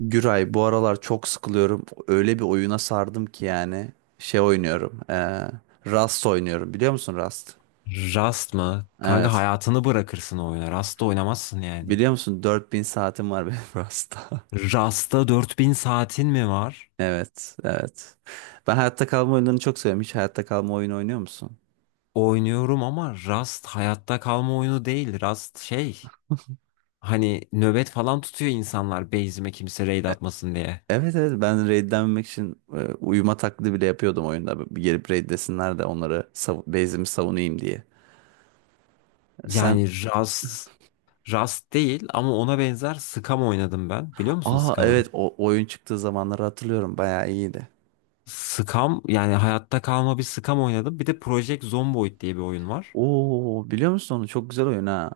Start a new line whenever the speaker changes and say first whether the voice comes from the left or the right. right: Güray bu aralar çok sıkılıyorum. Öyle bir oyuna sardım ki yani. Şey oynuyorum. Rust oynuyorum. Biliyor musun Rust?
left: Rast mı? Kanka
right: Evet.
left: hayatını bırakırsın o oyuna. Rast'ta oynamazsın yani.
right: Biliyor musun 4.000 saatim var benim Rust'ta.
left: Rast'ta 4.000 saatin mi var?
right: Evet, evet. Ben hayatta kalma oyunlarını çok seviyorum. Hiç hayatta kalma oyunu oynuyor musun?
left: Oynuyorum ama Rast hayatta kalma oyunu değil. Rast şey. Hani nöbet falan tutuyor insanlar base'ime kimse raid
right: E-
left: atmasın diye.
right: Evet, evet, ben raidlenmemek için uyuma taklidi bile yapıyordum oyunda. Bir gelip raidlesinler de onları base'imi savunayım diye. Sen
left: Yani Rast Rast değil ama ona benzer Scum oynadım ben. Biliyor musun
right: Aa, evet,
left: Scum'ı?
right: o oyun çıktığı zamanları hatırlıyorum. Bayağı iyiydi.
left: Scum yani hayatta kalma bir Scum oynadım. Bir de Project Zomboid diye bir oyun var.
right: Oo, biliyor musun onu? Çok güzel oyun ha.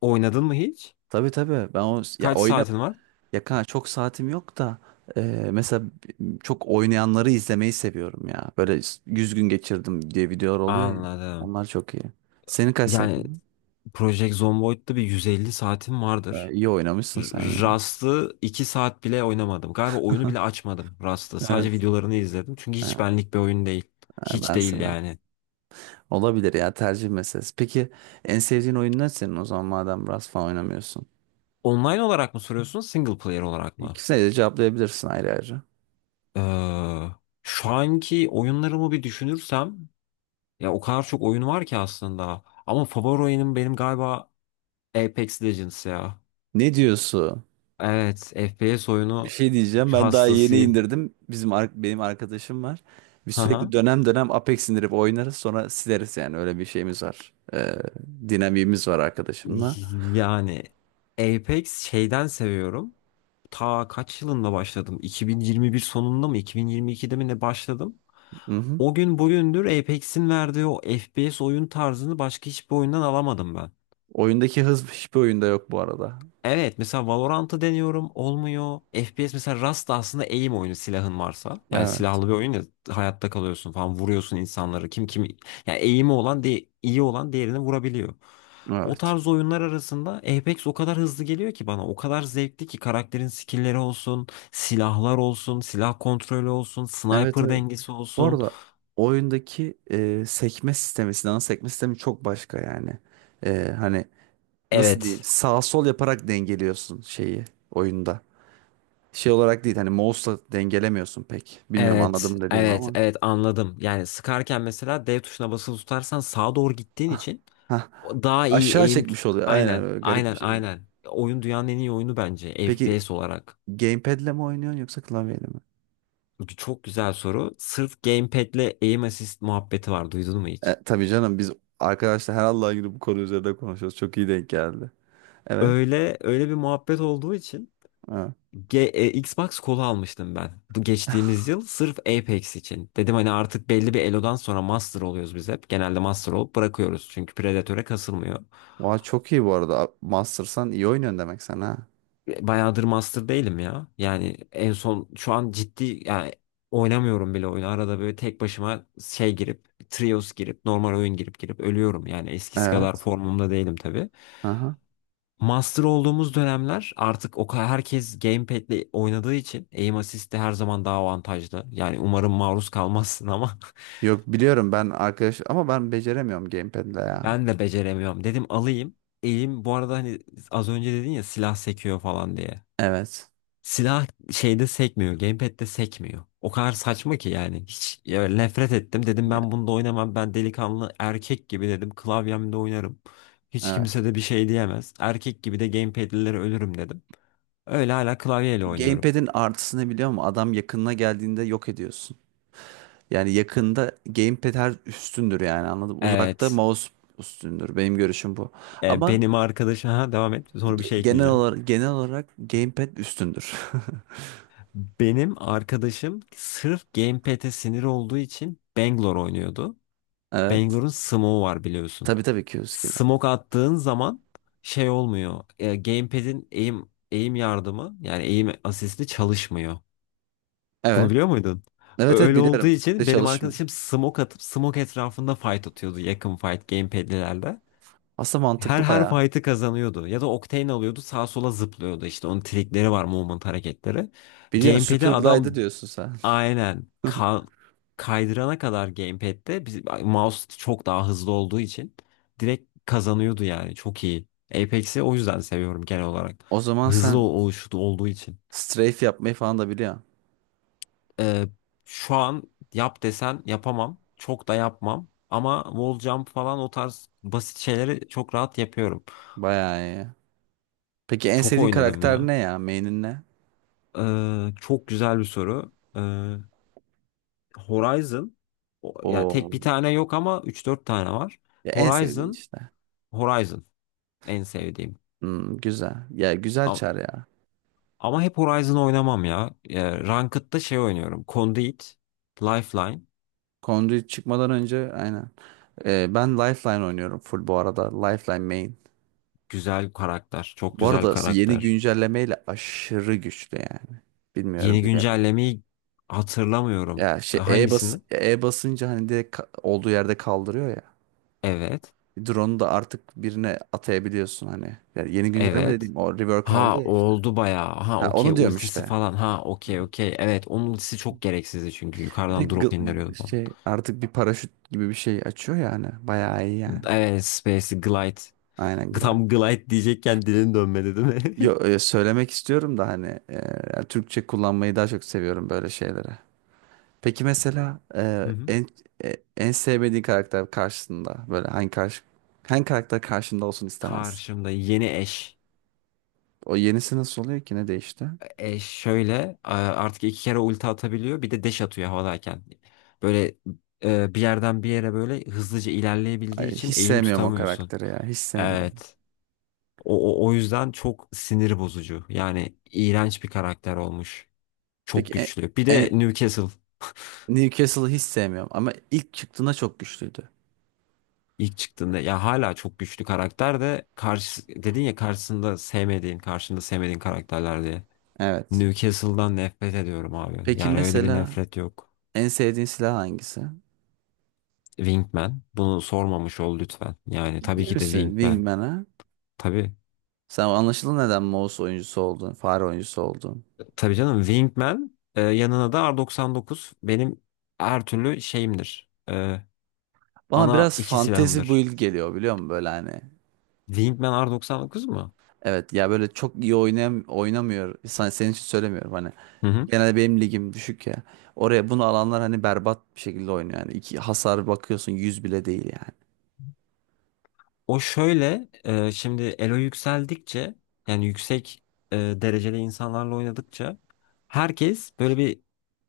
left: Oynadın mı hiç?
right: Tabii, tabii. Ben o ya
left: Kaç
right: oyna
left: saatin var?
right: Ya kanka çok saatim yok da, e, mesela çok oynayanları izlemeyi seviyorum ya. Böyle 100 gün geçirdim diye videolar oluyor ya.
left: Anladım.
right: Onlar çok iyi. Senin kaç
left: Yani
right: saatin?
left: Project Zomboid'da bir 150 saatim vardır.
right: İyi oynamışsın
left: R-
right: sen yine.
left: Rust'ı 2 saat bile oynamadım. Galiba oyunu bile açmadım Rust'ı. Sadece
right: Evet.
left: videolarını izledim. Çünkü
right: Ee,
left: hiç benlik bir oyun değil. Hiç
right: Ben
left: değil
right: seviyorum.
left: yani.
right: Olabilir ya, tercih meselesi. Peki en sevdiğin oyun ne senin o zaman, madem biraz falan oynamıyorsun?
left: Online olarak mı soruyorsun, single player olarak mı?
right: İkisine de cevaplayabilirsin ayrı ayrı.
left: Ee, Şu anki oyunlarımı bir düşünürsem, ya o kadar çok oyun var ki aslında. Ama favori oyunum benim galiba Apex Legends ya.
right: Ne diyorsun?
left: Evet, FPS
right: Bir
left: oyunu
right: şey diyeceğim. Ben daha yeni
left: hastasıyım.
right: indirdim. Benim arkadaşım var. Biz sürekli dönem dönem Apex indirip oynarız. Sonra sileriz yani. Öyle bir şeyimiz var. Dinamiğimiz var arkadaşımla.
left: Yani Apex şeyden seviyorum. Ta kaç yılında başladım? 2021 sonunda mı? 2022'de mi ne başladım?
right: Hı-hı.
left: O gün bugündür Apex'in verdiği o FPS oyun tarzını başka hiçbir oyundan alamadım ben.
right: Oyundaki hız hiçbir oyunda yok bu arada.
left: Evet mesela Valorant'ı deniyorum, olmuyor. FPS mesela Rust da aslında aim oyunu, silahın varsa. Yani
right: Evet.
left: silahlı bir oyun ya, hayatta kalıyorsun falan, vuruyorsun insanları. Kim yani aim'i olan, iyi olan diğerini vurabiliyor. O
right: Evet.
left: tarz oyunlar arasında Apex o kadar hızlı geliyor ki bana. O kadar zevkli ki; karakterin skill'leri olsun, silahlar olsun, silah kontrolü olsun,
right: Evet,
left: sniper
right: evet.
left: dengesi
right: Bu
left: olsun.
right: arada oyundaki sekme sistemi, silahın sekme sistemi çok başka yani. E, hani nasıl diyeyim?
left: Evet.
right: Sağ sol yaparak dengeliyorsun şeyi oyunda. Şey olarak değil, hani mouse'la dengelemiyorsun pek. Bilmiyorum
left: Evet,
right: anladım dediğimi
left: evet,
right: ama.
left: evet, anladım. Yani sıkarken mesela dev tuşuna basılı tutarsan sağa doğru gittiğin
right: Ah,
left: için
right: hah.
left: o daha iyi
right: Aşağı
left: aim
right: çekmiş oluyor. Aynen,
left: aynen,
right: böyle garip bir
left: aynen,
right: şekilde.
left: aynen. Oyun dünyanın en iyi oyunu bence
right: Peki
left: FPS olarak.
right: gamepad'le mi oynuyorsun yoksa klavyeyle mi?
left: Bu çok güzel soru. Sırf gamepad'le aim assist muhabbeti var. Duydun mu hiç?
right: E, tabii canım, biz arkadaşlar her Allah'ın günü bu konu üzerinde konuşuyoruz. Çok iyi denk geldi. Evet.
left: Öyle öyle bir muhabbet olduğu için
right: Evet.
left: Xbox kolu almıştım ben. Bu geçtiğimiz yıl sırf Apex için. Dedim hani artık belli bir elodan sonra master oluyoruz biz hep. Genelde master olup bırakıyoruz. Çünkü Predator'e kasılmıyor.
right: Vay, çok iyi bu arada. Master'san iyi oynuyorsun demek sen ha.
left: Bayağıdır master değilim ya. Yani en son şu an ciddi yani oynamıyorum bile oyunu. Arada böyle tek başıma şey girip, trios girip, normal oyun girip girip ölüyorum. Yani eskisi kadar
right: Evet.
left: formumda değilim tabii.
right: Aha.
left: Master olduğumuz dönemler artık o kadar herkes gamepad'le oynadığı için aim assist de her zaman daha avantajlı. Yani umarım maruz kalmazsın ama
right: Yok, biliyorum ben arkadaş, ama ben beceremiyorum gamepad'le ya.
left: ben de beceremiyorum. Dedim alayım. Elim bu arada hani az önce dedin ya silah sekiyor falan diye.
right: Evet.
left: Silah şeyde sekmiyor. Gamepad'de sekmiyor. O kadar saçma ki yani. Hiç ya, nefret ettim. Dedim
right: Ya,
left: ben bunda oynamam. Ben delikanlı erkek gibi dedim, klavyemde oynarım. Hiç
right: evet.
left: kimse de bir şey diyemez. Erkek gibi de gamepad'lilere ölürüm dedim. Öyle hala klavyeyle oynuyorum.
right: Gamepad'in artısını biliyor musun? Adam yakınına geldiğinde yok ediyorsun. Yani yakında gamepad her üstündür, yani anladım. Uzakta
left: Evet.
right: mouse üstündür. Benim görüşüm bu. Ama
left: Benim arkadaşım... Ha, devam et. Sonra bir şey
right: genel
left: ekleyeceğim.
right: olarak genel olarak gamepad üstündür.
left: Benim arkadaşım sırf gamepad'e sinir olduğu için Bangalore oynuyordu.
right: Evet.
left: Bangalore'un smoke'u var biliyorsun.
right: Tabii, tabii, Q-Skill'i.
left: Smoke attığın zaman şey olmuyor. Gamepad'in aim yardımı, yani aim asisti çalışmıyor. Bunu
right: Evet.
left: biliyor muydun?
right: Evet, evet,
left: Öyle olduğu
right: biliyorum. De
left: için benim
right: çalışmıyor.
left: arkadaşım smoke atıp smoke etrafında fight atıyordu, yakın fight gamepad'lilerle.
right: Aslında
left: Her
right: mantıklı
left: her
right: bayağı.
left: fight'ı kazanıyordu. Ya da Octane alıyordu, sağa sola zıplıyordu işte. Onun trikleri var, movement hareketleri.
right: Biliyorsun,
left: Gamepad'i
right: Super
left: adam...
right: Glide diyorsun sen.
left: Aynen. Kaydırana kadar gamepad'de biz, mouse çok daha hızlı olduğu için direkt kazanıyordu yani. Çok iyi. Apex'i o yüzden seviyorum genel olarak.
right: O zaman
left: Hızlı
right: sen
left: oluşu olduğu için.
right: strafe yapmayı falan da biliyorsun.
left: Ee, Şu an yap desen yapamam. Çok da yapmam. Ama wall jump falan, o tarz basit şeyleri çok rahat yapıyorum.
right: Bayağı iyi. Peki en
left: Çok
right: sevdiğin
left: oynadım
right: karakter
left: ya.
right: ne ya? Main'in ne?
left: Çok güzel bir soru. Horizon ya,
right: O
left: tek bir tane yok ama üç dört tane var.
right: ya, en sevdiğin
left: Horizon
right: işte.
left: Horizon en sevdiğim.
right: Hmm, güzel. Ya güzel
left: Ama,
right: çar ya.
left: ama hep Horizon oynamam ya. Ranked'da şey oynuyorum: Conduit, Lifeline.
right: Conduit çıkmadan önce, aynen. Ben Lifeline oynuyorum full bu arada. Lifeline main.
left: Güzel karakter. Çok
right: Bu
left: güzel
right: arada yeni
left: karakter.
right: güncellemeyle aşırı güçlü yani. Bilmiyorum
left: Yeni
right: bile.
left: güncellemeyi hatırlamıyorum.
right: Ya şey, E bas
left: Hangisini?
right: E basınca hani direkt olduğu yerde kaldırıyor ya.
left: Evet.
right: Drone'u da artık birine atayabiliyorsun hani. Yani yeni güncelleme
left: Evet.
right: dediğim o rework aldı
left: Ha,
right: ya işte.
left: oldu bayağı. Ha,
right: Ha,
left: okey,
right: onu diyorum
left: ultisi
right: işte.
left: falan. Ha okey, okey. Evet, onun ultisi çok gereksizdi çünkü
right: Bir de
left: yukarıdan drop indiriyordu falan.
right: şey artık bir paraşüt gibi bir şey açıyor yani. Bayağı iyi yani.
left: Evet, Space Glide.
right: Aynen.
left: Tam Glide diyecekken dilin dönmedi değil mi?
right: Yo, söylemek istiyorum da hani, yani Türkçe kullanmayı daha çok seviyorum böyle şeylere. Peki mesela
left: Hı
right: e,
left: hı.
right: en e, en sevmediğin karakter karşısında böyle hangi karakter karşında olsun istemez?
left: Karşımda yeni eş.
right: O yenisi nasıl oluyor ki, ne değişti?
left: Eş şöyle artık iki kere ulti atabiliyor. Bir de dash atıyor havadayken. Böyle bir yerden bir yere böyle hızlıca ilerleyebildiği
right: Ay,
left: için
right: hiç
left: eğim
right: sevmiyorum o
left: tutamıyorsun.
right: karakteri ya, hiç sevmiyorum.
left: Evet. O yüzden çok sinir bozucu. Yani iğrenç bir karakter olmuş.
right: Peki
left: Çok güçlü. Bir de
right: en-
left: Newcastle
right: Newcastle'ı hiç sevmiyorum ama ilk çıktığında çok güçlüydü.
left: ilk çıktığında, ya hala çok güçlü karakter de karşı dedin ya, karşısında sevmediğin, karşında sevmediğin karakterler diye.
right: Evet.
left: Newcastle'dan nefret ediyorum abi.
right: Peki
left: Yani öyle bir
right: mesela
left: nefret yok.
right: en sevdiğin silah hangisi?
left: Wingman. Bunu sormamış ol lütfen. Yani
right: Ciddi
left: tabii ki de
right: misin?
left: Wingman.
right: Wingman'a?
left: Tabii.
right: Sen anlaşılan neden mouse oyuncusu oldun, fare oyuncusu oldun.
left: Tabii canım, Wingman yanına da R99 benim her türlü şeyimdir.
right: Bana
left: Ana
right: biraz
left: iki
right: fantasy
left: silahımdır.
right: build geliyor biliyor musun böyle hani.
left: Wingman R99 mu?
right: Evet ya, böyle çok iyi oynamıyor. Senin için söylemiyorum hani.
left: Hı hı.
right: Genelde benim ligim düşük ya. Oraya bunu alanlar hani berbat bir şekilde oynuyor. Yani 2 hasar bakıyorsun, yüz bile değil yani.
left: O şöyle şimdi elo yükseldikçe, yani yüksek dereceli insanlarla oynadıkça herkes böyle bir,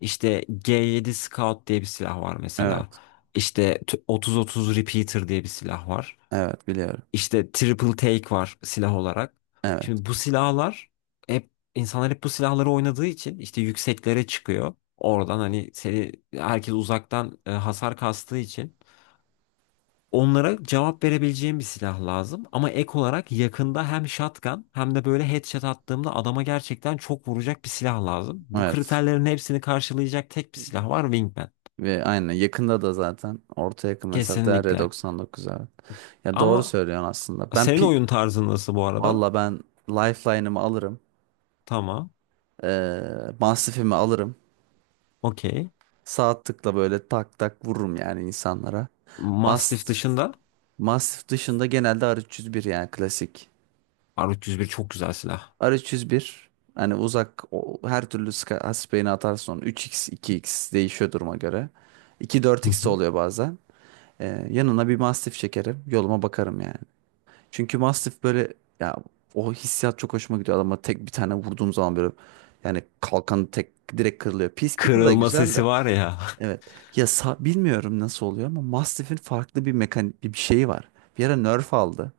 left: işte G7 Scout diye bir silah var mesela.
right: Evet.
left: İşte 30-30 Repeater diye bir silah var.
right: Evet, biliyorum.
left: İşte triple take var silah olarak.
right: Evet.
left: Şimdi bu silahlar, hep insanlar hep bu silahları oynadığı için işte yükseklere çıkıyor. Oradan hani seni herkes uzaktan hasar kastığı için onlara cevap verebileceğim bir silah lazım. Ama ek olarak yakında hem shotgun hem de böyle headshot attığımda adama gerçekten çok vuracak bir silah lazım. Bu
right: Evet.
left: kriterlerin hepsini karşılayacak tek bir silah var: Wingman.
right: Ve aynen yakında da zaten orta yakın mesafede
left: Kesinlikle.
right: R99 abi. Ya doğru
left: Ama
right: söylüyorsun aslında. Ben
left: senin
right: pi
left: oyun tarzın nasıl bu arada?
right: Valla ben lifeline'ımı alırım.
left: Tamam.
right: Ee, Mastifimi alırım.
left: Okey.
right: Sağ tıkla böyle tak tak vururum yani insanlara.
left: Mastiff
right: Mastif,
left: dışında
right: mastif dışında genelde R301 yani klasik.
left: R301 çok güzel silah.
right: R301 hani uzak her türlü hasbeyini atarsın onu. 3x 2x değişiyor duruma göre.
left: Hı
right: 2-4x de
left: hı.
right: oluyor bazen. Yanına bir mastif çekerim. Yoluma bakarım yani. Çünkü mastif böyle ya, o hissiyat çok hoşuma gidiyor. Ama tek bir tane vurduğum zaman böyle, yani kalkanı tek direkt kırılıyor. Peacekeeper da
left: Kırılma
right: güzel
left: sesi
right: de.
left: var ya.
right: Evet. Ya bilmiyorum nasıl oluyor ama Mastiff'in farklı bir mekanik bir şeyi var. Bir ara nerf aldı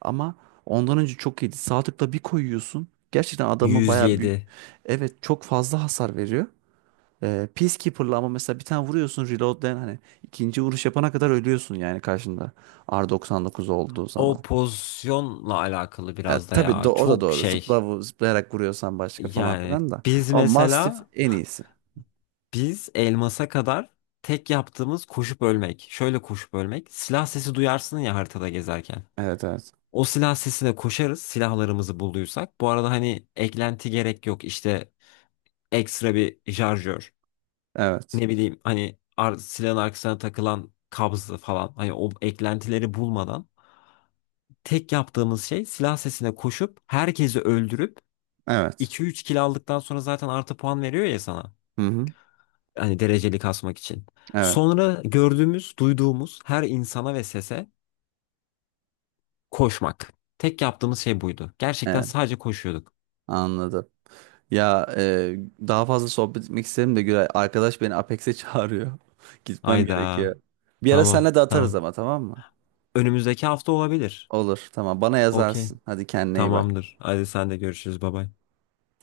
right: ama ondan önce çok iyiydi. Sağ tıkla bir koyuyorsun. Gerçekten adamı bayağı büyük.
left: 107.
right: Evet, çok fazla hasar veriyor. Peacekeeper'la ama mesela bir tane vuruyorsun, reload'den hani ikinci vuruş yapana kadar ölüyorsun yani karşında R99 olduğu
left: O
right: zaman.
left: pozisyonla alakalı
right: Ya
left: biraz da
right: tabii,
left: ya,
right: o da
left: çok
right: doğru.
left: şey.
right: Zıplayarak vuruyorsan başka falan
left: Yani
right: filan da.
left: biz
right: Ama Mastiff
left: mesela
right: en iyisi.
left: biz elmasa kadar tek yaptığımız koşup ölmek. Şöyle koşup ölmek. Silah sesi duyarsın ya haritada gezerken.
right: Evet, evet.
left: O silah sesine koşarız, silahlarımızı bulduysak. Bu arada hani eklenti gerek yok. İşte ekstra bir şarjör,
right: Evet.
left: ne bileyim hani silahın arkasına takılan kabzı falan, hani o eklentileri bulmadan tek yaptığımız şey silah sesine koşup herkesi öldürüp
right: Evet.
left: iki üç kill aldıktan sonra zaten artı puan veriyor ya sana.
right: Hı hı.
left: Hani dereceli kasmak için.
right: Evet.
left: Sonra gördüğümüz, duyduğumuz her insana ve sese koşmak. Tek yaptığımız şey buydu. Gerçekten
right: Evet.
left: sadece koşuyorduk.
right: Anladım. Ya, daha fazla sohbet etmek isterim de Güray. Arkadaş beni Apex'e çağırıyor. Gitmem
left: Ayda.
right: gerekiyor. Bir ara
left: Tamam,
right: senle de atarız
left: tamam.
right: ama, tamam mı?
left: Önümüzdeki hafta olabilir.
right: Olur, tamam, bana
left: Okey.
right: yazarsın. Hadi kendine iyi bak.
left: Tamamdır. Hadi sen de görüşürüz. Bay bay.